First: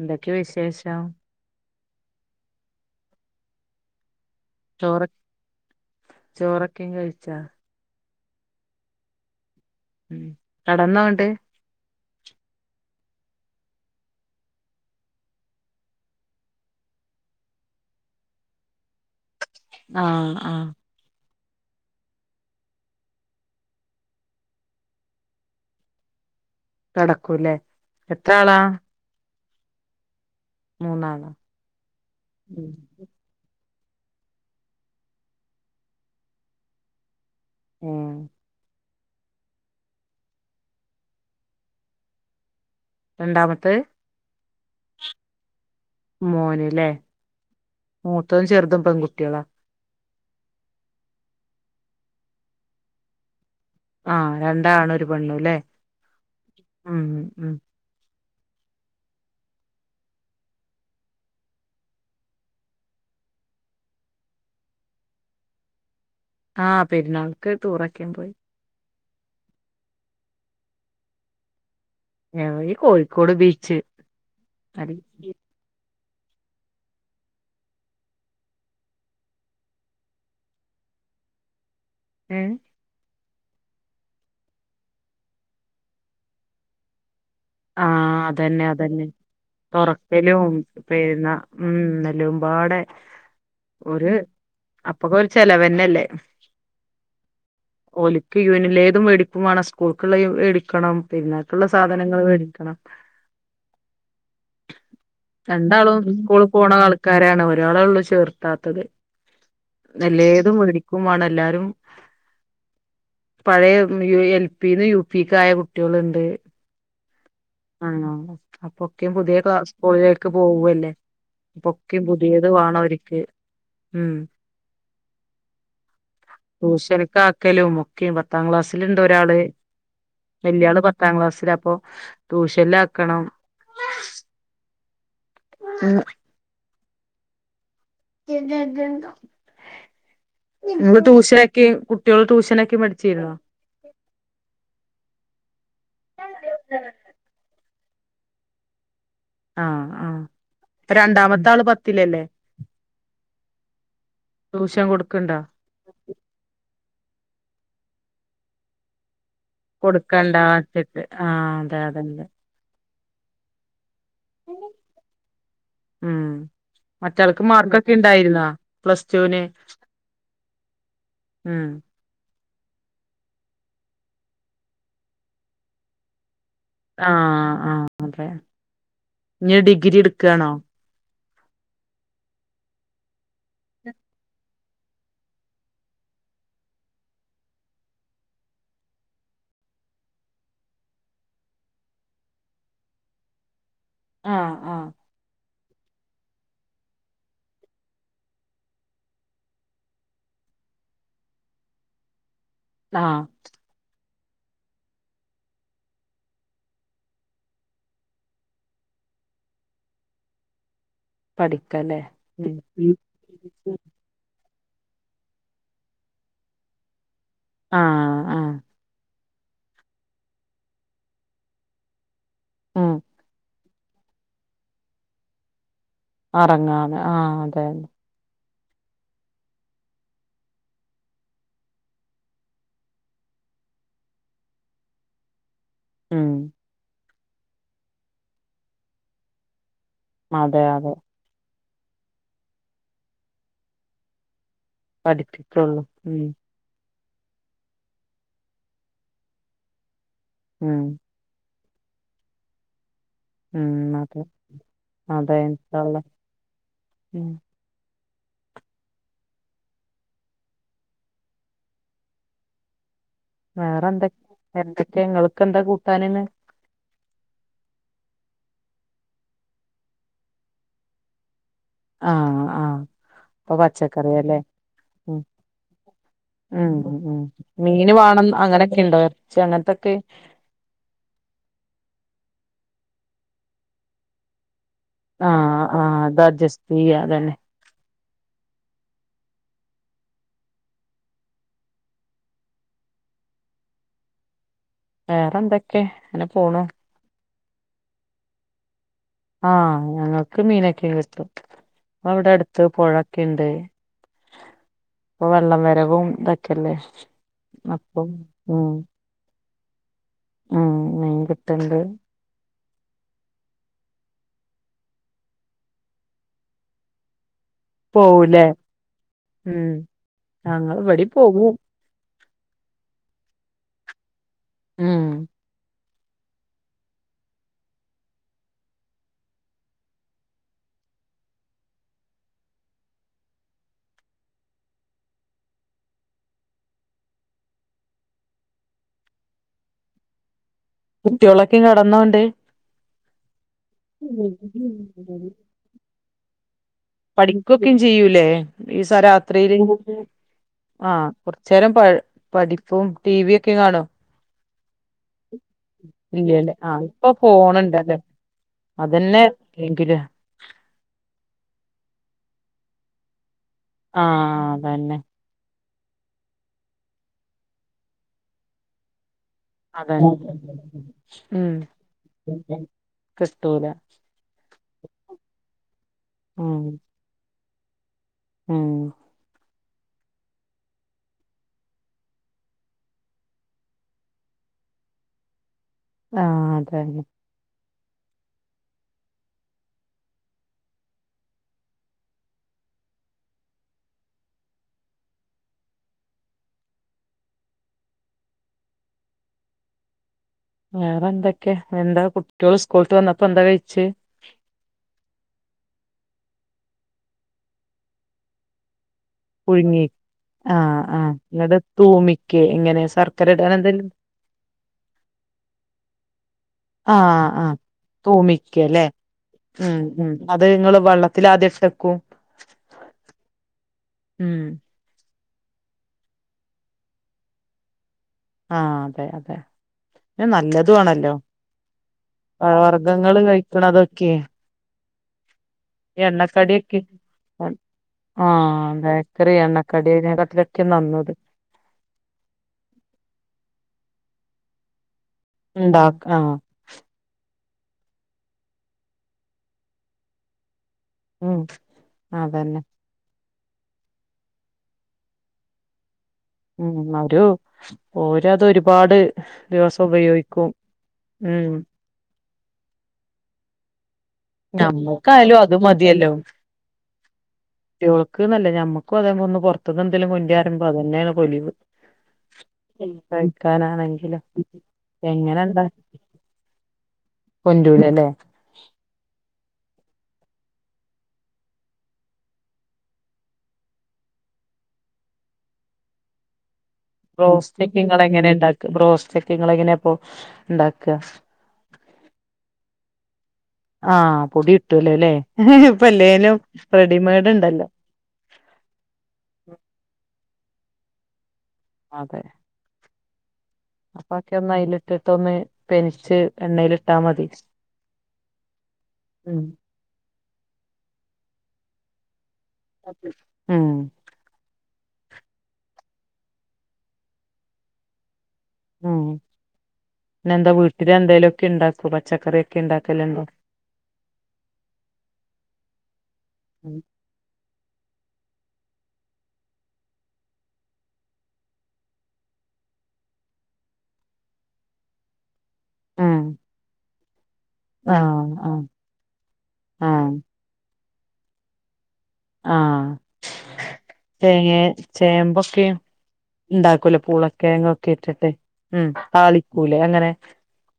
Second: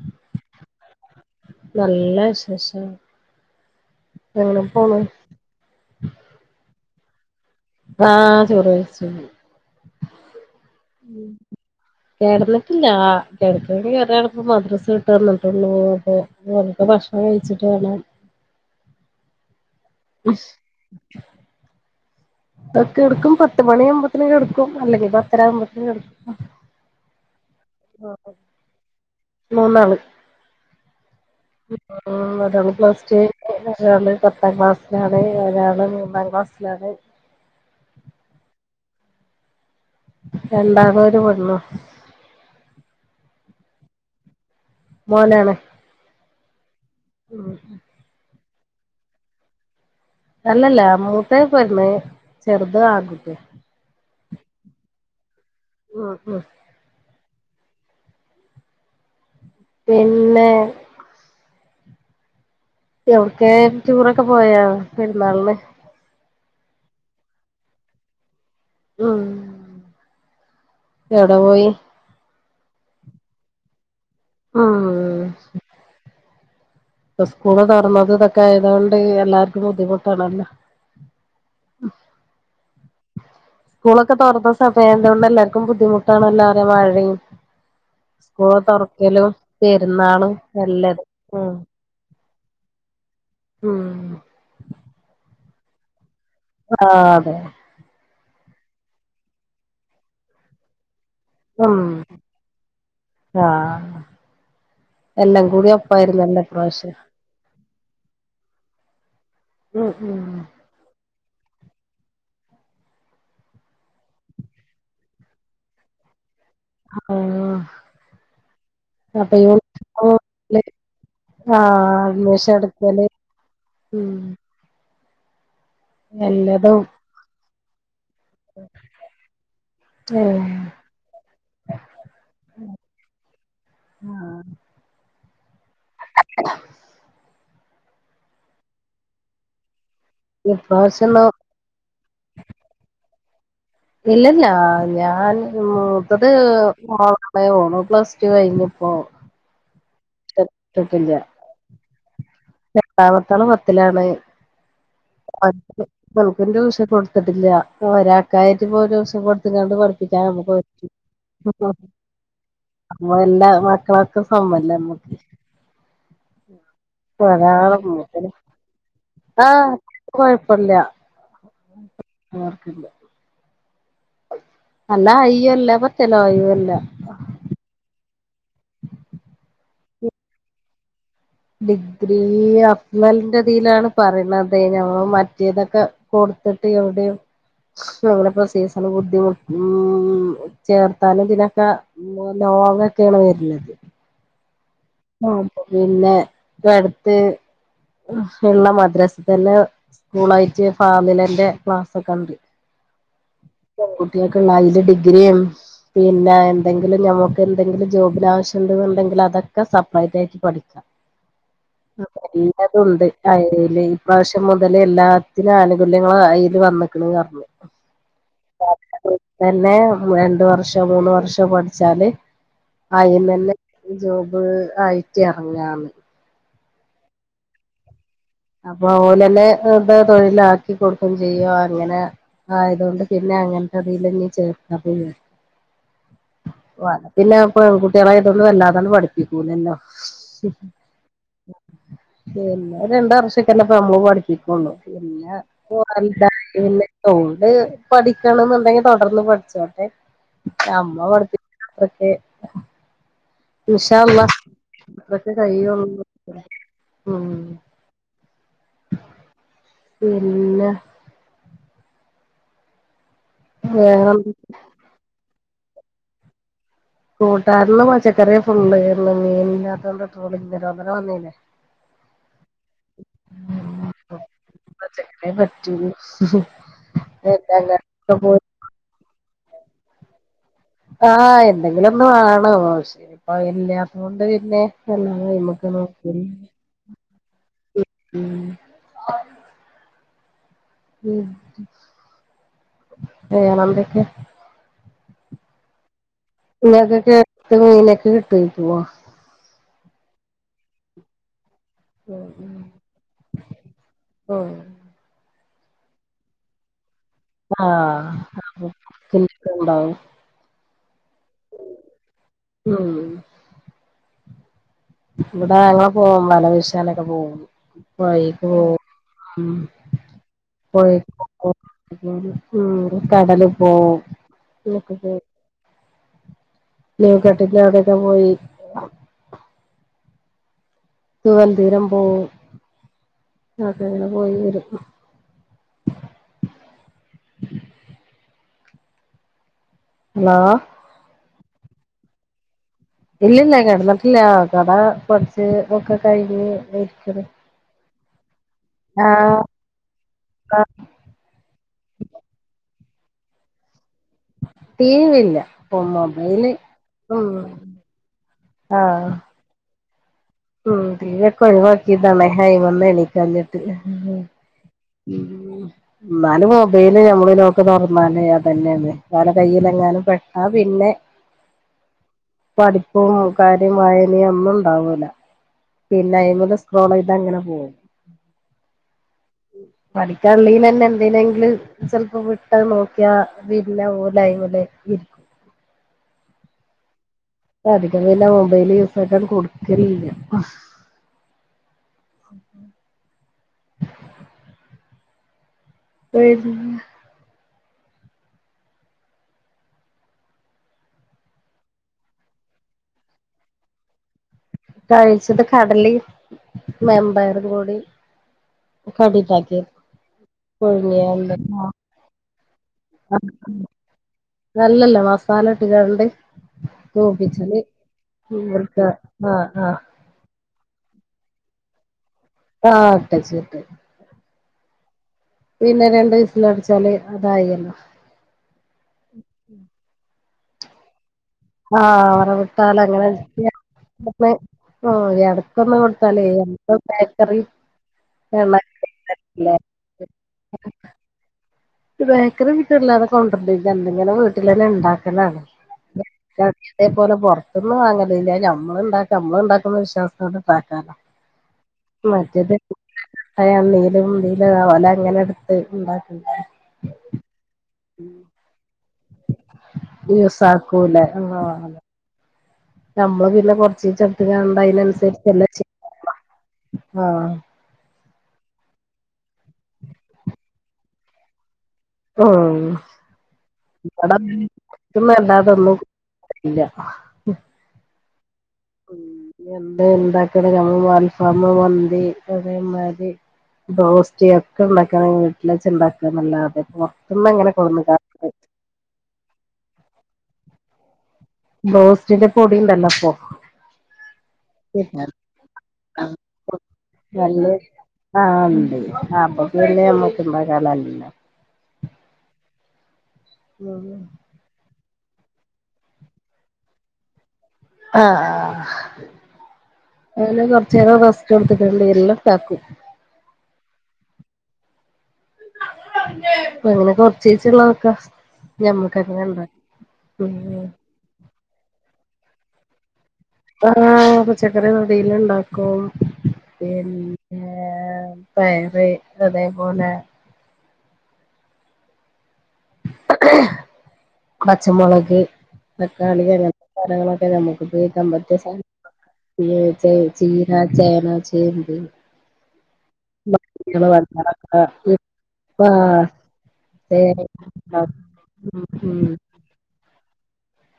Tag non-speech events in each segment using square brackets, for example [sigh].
എന്തൊക്കെ വിശേഷം നല്ല വിശേഷം എങ്ങനെ പോണ് ക്കെ കഴിച്ചാ ആഹ് ചോറ് കയ്ച്ചു ഉം കടന്നോണ്ട് [unintelligible] ല്ല കിടക്ക കേറണപ്പോ മദ്രസ ഇട്ട് വന്നിട്ടുള്ളു അപ്പൊക്കെ ഭക്ഷണം കഴിച്ചിട്ട് വേണം ആഹ് ആഹ് ഇതൊക്കെ എടുക്കും പത്ത് മണിയാവുമ്പത്തേന് കിടക്കും അല്ലെങ്കിൽ പത്തരകുമ്പത്തേനും കിടക്കും കെടക്കൂല്ലേ എത്ര ആളാ മൂന്നാള് മൂന്നാളാ ഉം ഒരാള് പ്ലസ് ടു കഴിഞ്ഞ് നിക്കേണ് ഒരാള് പത്താം ക്ലാസ്സിലാണ് ഒരാള് മൂന്നാം ക്ലാസ്സിലാണ് ഉം രണ്ടാമതൊരു പെണ്ണു രണ്ടാമത്തെത് മോനാണ് മോനല്ലേ ഉം മുത്തതും ചെറുതും പെൺകുട്ടികളാ അല്ലല്ല മൂത്തേ പെണ്ണ് ചെറുത് ആൺ കുട്ടി ആഹ് രണ്ടാണും ഒരു പെണ്ണും അല്ലെ ആ ആ ഉം പിന്നെ എവിടക്കെ ടൂറൊക്കെ പോയോ പെരുന്നാളിന് ആ പെരുന്നാൾക്ക് ടൂർ ഒക്കെ പോയി ഉം എവിടെ പോയി ഞങ്ങളീ കോഴിക്കോട് ബീച്ച് ആ അൽ ഇപ്പം സ്കൂൾ തെറന്നത് ഇതൊക്കെ ആയതു കൊണ്ട് എല്ലാർക്കും ബുദ്ധിമുട്ടാണല്ലോ ഉം ഏ സ്കൂളൊക്കെ തോറന്ന സമയ ആയതു കൊണ്ട് എല്ലാർക്കും ബുദ്ധിമുട്ടാണ് അല്ലേ മഴയും ആ സ്കൂള് അതന്നെ അതന്നെ തുറക്കലും പെരുന്നാളും തൊറക്കലും എല്ലതും പെരുന്നാളും ഉം നെലും പാടെ ഉം ഒര് അപ്പൊക്കൊറച്ച് ചെലവന്നല്ലേ ആ അതെ ഓലിക്ക് യു എനിലേതും മേടിക്കും വേണം സ്കൂൾക്കുള്ളേം എടുക്കണം പെരുനാൾകൊള്ള ഉം സാധനങ്ങൾ മേടി ആഹ് എല്ലാം കൂടി രണ്ടാളും ഒപ്പായിരുന്നല്ലോ സ്കൂളിൽ പോണ ഇപ്രാവശ്യം ആൾക്കാരാണ് ഒരാളെ ഉള്ളു ചേർത്താത്തത് ഉം ഉം നല്ലേതും മധിരിക്കുംവേണം എല്ലാരും പഴയ എൽ. പി ന്ന് യു. പിക്ക് ആയ കുട്ടികളുണ്ട് ആഹ് ആണോ അപ്പൊക്കെയും പുതിയ അപ്പൊ ക്ലാസ്സ് യൂണിഫോം സ്കൂളിലേക്ക് പോവ്വ്വല്ലേ ആഹ് ഒക്കെയും പുതിയത് അഡ്മിഷൻ വേണം എടുക്കല് അവർക്ക് ഉം എല്ലതും ട്യൂഷനക്കെ ആക്കലും ഒക്കെയും പത്താം ക്ലാസിലൊണ്ടൊരാള് ഏഹ് വല്യാള് പത്താംക്ളാസിലാ കുശലാക്കണം ആ എ എജന്ത നിങ്ങള് ഇപ്രാവശ്യൊന്നും ട്യൂഷനാക്കി കുട്ടികള് ട്യൂഷനാക്കി പടിച്ചിരുന്നോ ഇല്ലല്ല ഞാൻ മൂത്തത് മണേ പോണു പ്ലസ് ടു കഴിഞ്ഞിപ്പോ ആ ആഹ രണ്ടാമത്തെ ആള് പത്തില്ലല്ലേ രണ്ട്ടാമത്ത ആള് പത്തിലാണ് ട്യൂഷൻ കൊടുക്കണ്ടോ കൊടുത്തിട്ടില്ല ഒരാൾക്കായിട്ട് ഇപോ ഒരുദിവസം കൊ കൊടുക്കണ്ടാച്ചിട്ട് ആ അതെ അതല്ല അമ്മ എല്ലാ മാക്ക ഫാമ്മല്ലമ്മക്ക് അവർക്ക് മാർകൊക്കെ ണ്ടായിരുന്ന പ്ലസ്ടൂന് ആഹ് ഉം മാർക്കില്ല നല്ല അയ്യോല്ലേ പത്തലയ്യോല്ലേ ങാ ങാ അതേ ഞെടി ഗിരി എട്ക്ക്കാണോ ഡിഗ്രി അഫ്ലിന്റെ യിലാണ് പറയണ [unintelligible] മറ്റേതൊക്കെ കൊടുത്തിട്ട് എവിടെയും ശ്ശോ ഞ്ഞിപ്പോ സീസണ് ബുദ്ധിമു ഉം ചേർത്താനും ഇതിനൊക്കെ ലോങ്ങൊക്കെയാണ് വരിണത് ആ ആ പിന്നെ വിടെ അടുത്ത് ഉള്ള മദ്രാസത്തന്നെ സ്കൂളായിട്ട് ഫാമിലന്റെ ക്ലാസ്സൊക്കെ ഇണ്ട് ആഹ്‌ കുട്ടികക്കൊള്ള അതില് ഡിഗ്രിയും പിന്നെ എന്തെങ്കിലും നമുക്കെന്തെങ്കിലും ജോബിനാവശ്യമുണ്ടെങ്കിലതൊക്കെ സബ്ബായതായിട്ട് പഠിക്കാം പഠിക്കല്ലേ ഉം എല്ലതുണ്ട് അയ്ല് ഈ പ്രാവശ്യ മുതല് എല്ലാത്തിനും ആനുകൂല്യങ്ങളും അയ്ല് വന്നിക്കണ് ആ ആ പിന്നെ രണ്ട് വർഷോ മൂന്ന് വർഷോ പഠിച്ചാല് ഉം അയ്ന്നന്നെ ജോ ബ് ആയിട്ട് ഇറങ്ങാന്ന് അറങ്ങാന്ന് ആ അതെ അപ്പൊ ഓലെന്നെ ഇത് തൊഴിലാക്കി കൊടുക്കയും ചെയ്യും അങ്ങനെ ആയതോണ്ട് പിന്നെ അങ്ങനത്തെതില് നീ ചേർക്കാ [unintelligible] ഉം പിന്നെ പെൺകുട്ടിയാള് ആയതോണ്ട് വെല്ലാതങ്ങ് പഠിപ്പിക്കൂലല്ലോ. അതെ അതെ ചെയ്‌നോരണ്ട് വർഷ് [unintelligible] [unintelligible] പഠിപ്പിക്കുള്ളൂ ഉം ഓള് പഠിക്കണന്നുണ്ടെങ്കി തൊടർന്ന് പഠിച്ചോട്ടെ ഉം അമ്മ പഠിപ്പി ഓക്കെ ഉം ഇൻഷാ അതെ അള്ളാ അതൊക്കെ അതെ ഇൻഷാ കഴിയ്യോളു അള്ളാ [unintelligible] ഉം ഇല്ല വേറെന്തെ വേറെ എന്തൊക്കെയിങ്ങള് ക്കെന്താ കൂട്ടാനിന്ന്? കൂട്ടാനിന്ന് പച്ചക്കറിയാ ഫുള്ള് ഇന്ന് മീൻ ഇല്ലാത്തോണ്ട് ട്രോളിങ് നിരോധനം വന്നില്ലേ? ആ ആ അപ്പൊ പച്ചക്കറിയാല്ലേ ഉം പച്ചക്കറിയെ പറ്റൂള്ളൂ ഉം ഉം മീന് വാണം പോയി അങ്ങനേക്കെണ്ടോ ച്ചി അങ്ങനത്തൊക്കെ [unintelligible] പ്പത് ഇല്ല്യാത്തോണ്ട് പിന്നെ ആ അല്ലാതെ നമ്മക്ക് ആ നോക്കി അത അഡ്ജസ്റ്റെയ്യ അതന്നെ ഉം ഉം വേറൊന്തക്കെ വേറെന്തൊക്കെ ങ്ങക്കൊക്കെ ക്ക്‌ മീനൊക്കെ കിട്ടുവായിക്കുവോ? ആ ഞങ്ങക്ക് മീനെക്കെ കിട്ടും. അവടെ അടുത്ത് പൊഴക്കെണ്ട് [unintelligible] ഉം വെള്ളം വരവും ഇതൊക്കെയല്ലേ ആ [unintelligible] ക്കണ്ടാവും ഉം മീൻ കിട്ടണ്ട് ഉം ഇവിടെ ഞങ്ങള് പോവും വലവിശാനൊക്കെ പോവും പൊയേക്ക് പോവൂലേ പോവും ഉം ഞങ്ങൾ ഇവിടേം പൊയേക്ക് പോകും പോകും ഉം കടലും പോവും ഉം [unintelligible] ക്കെട്ടിൻ്റെ അവിടെയൊക്കെ പോയി [unintelligible] പോവും അക്കങ്ങനെ പോയിവരും ഹലോ കുട്ടികളൊക്കെ കെടന്നോണ്ട് ഇല്ലില്ല കെടന്നിട്ടില്ല കട കുറച്ച് ഒക്കെ [unintelligible] പഠിക്കുവൊക്കെണ്ട് ജീയൂലേ ഈ സ ആഹ് രാത്രിയില് ആ കുറച്ചേരം പ പഠി ഇപ്പോം ടി വി ഒക്കെ കാണോ? ടി വി ഇല്ല ഇപ്പൊ മൊബൈല് ഇല്ലല്ലേ ആഹ് ഇപ്പൊ ഉം ഫോണുണ്ടല്ലോ ആഹ് അതന്നെ എപ്പെങ്കിലുവാ ഉം ടീവിയൊക്കെ ഒഴിവാക്കിയതാണെ ഹായിമ്ന്ന് എണിക്കാഞ്ഞിട് ആഹ് അതന്നെ ഉ എന്നാലും മൊബൈല് ഞമ്മള് ലോക്ക് തുറന്നാല് അതന്നെയാണ് ഓലെ കയ്യിലെങ്ങാനും അതന്നെ പെട്ടാ പിന്നെ ഉം പഠിപ്പും കിട്ടൂല കാര്യം വായനേം ഒന്നും ഉണ്ടാവൂല പിന്നെ അയിമില് ഉം സ്ക്രോളെയ്ത് അങ് അങ്ങനെ പോവും ഉം പഠിക്കാനുള്ളെന്നെ എന്തിനെങ്കിലും ചെലപ്പോ വിട്ടത് നോക്കിയാ പിന്നെ ഓലയിമില് ഇരിക് ആഹ് അതെന്നെ അധികം പിന്നെ മൊബൈല് യൂസാക്കാൻ കൊടുക്കലില്ല പ വേറെ എന്തൊക്കെ എന്താ കുട്ട്യോള് സ്കൂള് വിട്ട് വന്നപ്പോ എന്താ കഴിച്ചെ കഴിച്ചത് കടല വൻപയർ കൂടി കടിണ്ടാക്കി പുഴുങ്ങി ആഹ് ആ ഇങ്ങട് തൂമി ആ നല്ലല്ലേ മസാല ഇട്ട കണ്ട് ആഹ് ആഹ് തൂപ്പിച്ചല്ക്ക തൂമിക്കല്ലേ ആ ആ വെള്ളത്തി ആദ്യക്ഷക്കും ആട്ട ചേട്ട് ഉം പിന്നെ രണ്ടു ദിവസ തുടച്ചാല് അതായല്ലോ ആ അതെ അതെ നല്ലതു വേണല്ലോ ആ വറ വിട്ടാല അങ്ങനെ കഴിക്കണതൊക്കെ ഓ ഇടക്കൊന്നും ഈ കൊടുത്താലേ എണ്ണക്കടിയൊക്കെ ബേക്കറി [inaudible] ആഹ് ബേക്കറി എണ്ണക്കടിനെക്കാട്ടിലൊക്കെ നന്നത് ബേക്കറി വീട്ടാതെ കൊണ്ടിണ്ട് എന്തെങ്ങനെ വീട്ടിലന്നെ ഉണ്ടാക്ക എനാണ് ഉണ്ടാക്ക ആഹ് ഞാൻ ഇതേ പോലെ പൊറത്ത് പുറത്തുന്ന് വാങ്ങലില്ല നമ്മള ഉണ്ടാക്ക നമ്മള ഉണ്ടാക്കുന്ന വിശ്വാസോ ഉം മറ്റേത് അതന്നെ അല്ലെങ്കിലും നീല പോല അങ്ങനെ എടുത്ത് ഉണ്ടാക്കിത ഉം അവരു പോരാത് ഒരുപാട് ദിവസം ഉപയോഗിക്കും ദിവസകുലേ ഉം ആഹ് നമ്മള് പിന്നെ കൊറചിച്ചേ നമ്മുക്കായാലും അത് മതിയല്ലോ ആഹ് കുട്ടിയോൾ നിങ്ങക്ക് ന്നാല്ല ഞമ്മക്കും അത്പോലെ പുറത്തുന്നു എന്തെങ്കിലും കൊണ്ട് വരുമ്പോ അത് തന്നെയാ പൊലിവ് ഓഹ് എട കഴിക്കാനാണെങ്കിലും എങ്ങനെ ഉണ്ടാ ഇന്നാതൊന്നും ല്ല കൊണ്ടൂലല്ലേ ഇണ്ടാക്കണിൽ ഞമ്മള് മന്തി അതേമാരി ബ്രോസ്റ്റ് ഒക്കെ ഇണ്ടാക്കാണെങ്കി വീട്ടിൽ വെച്ച് ഇണ്ടാക്ക നല്ലത് ബ്രോസ്റ്റൊക്കെങ്ങളെങ്ങനെ ഇണ്ടാക്ക ബ്രോസ്റ്റൊക്കെങ്ങളെ ങ്ങനപ്പൊ ഇണ്ടാക്ക ബോസ്റ്റിന്റെ പൊടി ഇണ്ടല്ലൊപ്പൊ ആഹ് പൊടി കിട്ടൂലലെ ഇപ്പെ ല്ലേലും റെഡിമെയ്ഡ് നല്ല ഇണ്ടല്ലോ ആഹ് ളാലല്ല മാതെ ഓക്കെ ന്നയില് ഇതൊന്ന് പെനിച്ച് എണ്ണേലിട്ടാ മതി ആഹ് ആഹ് ഉം അതിന് കൊറച്ചേരം റസ്റ്റ് കൊടുതി ട്ട്ണ്ട് എല്ലാം താക്കും ഉം അപങ്ങനെ കൊറച്ചീച്ചള്ളതൊക്ക ഉം ഞമ്മക്ങ്ങെന ഇണ്ടാ ക്കെ ഇണ്ടാക്കും പച്ചക്കറിയൊക്കെ ഇണ്ടാക്കല്ണ്ട് ആഹ് പച്ചക്കറി അവിയില്ഇണ്ടാക്കും ഉം പിന്ന പയറ് അതേപോലെ പച്ചമുളക് ഉം തക്കാളി അങ്ങന് ത്തെ സാനങ്ങള നമുക്ക്പം ഈ ആഹ് കമ്പതെ ആഹ് സാന ആഹ് ചേനാ ചേമ്പ് ആഹ് മഞ്ഞള് വത്തളക്ക തേങ്ങേ ആഹ് ചേമ്പൊക്കെ ഇണ്ടാക്കൊലെ പൂളൊ തേങ്ങ ങ്ങേക്കെ ഇട്ടിട്ട് ഉം താളിക്കൂലെ അ ങ്ങനെ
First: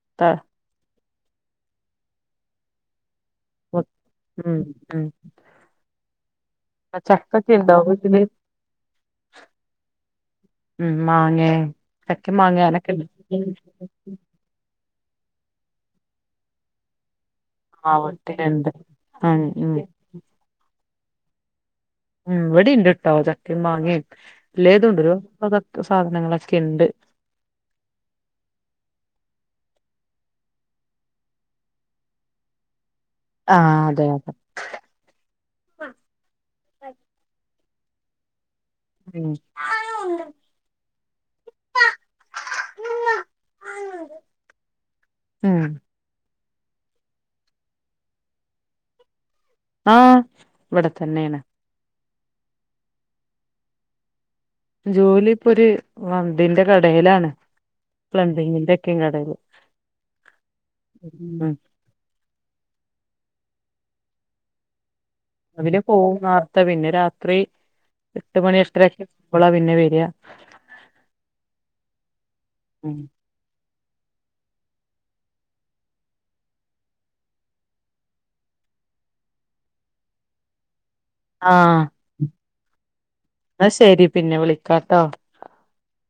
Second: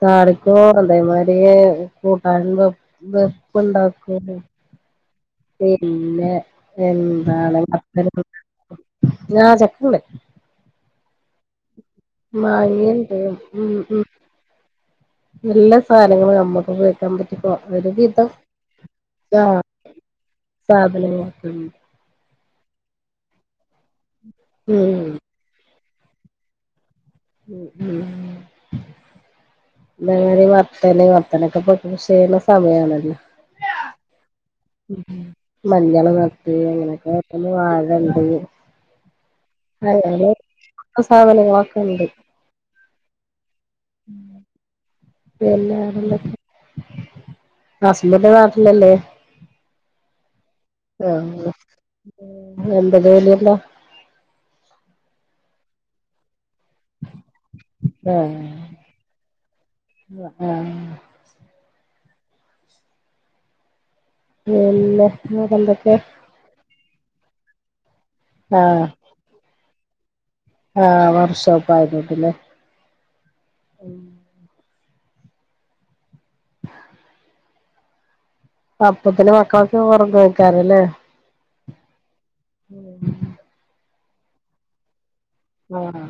താളിക്കും അതേമാരി കൂട്ടാന്നും വെപ്പ് ണ്ടാക്കൂലെ ഉം ഉം പിന്നെ ആഹ് ചക്കൊക്കെ എന്താണ് ഉണ്ടോ വീട്ടില് [unintelligible] ആ ചക്കണ്ട് ഉം മാങ്ങേ ചക്കെ മാങ്ങന്ക്ക് മാങ്ങണ്ട് ഉണ്ട് ഉം ഉം എല്ലാ സാനങ്ങളും നമ്മുക്കുപോയിക്കാൻ പറ്റു ആവട്ടെരണ്ട് ഉം ഉം വെല്ലോ വർക്കും ഉം ഇവിടീണ്ടട്ടോ ചക്കേം മാങ്ങേം ലേതു ഉം കൊണ്ടുവരോ അതോ സാധനങ്ങളൊക്കെണ്ട് ഉം ഉം നേരെ വർത്താന് വർത്താനൊക്കെ പറഞ്ഞ് ചെയ്യണ സമയാണല്ല ആ അതെ അതെ മഞ്ഞള് നട്ട് അങ്ങനെയൊക്കെ പിന്നെ വാഴണ്ട് [unintelligible] ഉം അവിടെ സാധനങ്ങളൊക്കെണ്ട് ഉം ഉം എല്ലാം ഉള്ളപ്പം ഹസ്ബൻ്റ് നാട്ടിലല്ലേ ആ ഇവിടെ തന്നെയാണ് എന്റത് വരണില്ല ജോലി ഇപ്പോ ഒര് വന്ന് ണ്ടിന്റെ കടേലാണ് ആഹ് പ്ലംബിങ്ങിൻ്റൊക്കെ കടേല് ആഹ് ഉം എല്ലാ അതിന് പോകും നേർത്തെ പിന്നെ രാ ത്രീ എട്ട് മണി എട്ടരൊക്കെ ആവുമ്പളാ പിന്നെ വെ [unintelligible] ആ വർക്ക്ഷോപ്പ് ആയതോണ്ട് ല്ലേ ഉം ഉം അപ്പൊത്തിനും മക്കളൊക്കെ ഒറങ്ങു [unintelligible] ആഹ് ഇന്നാ ശരി. പിന്നെ വിളിക്കാട്ടോ ആഹ് ആഹ്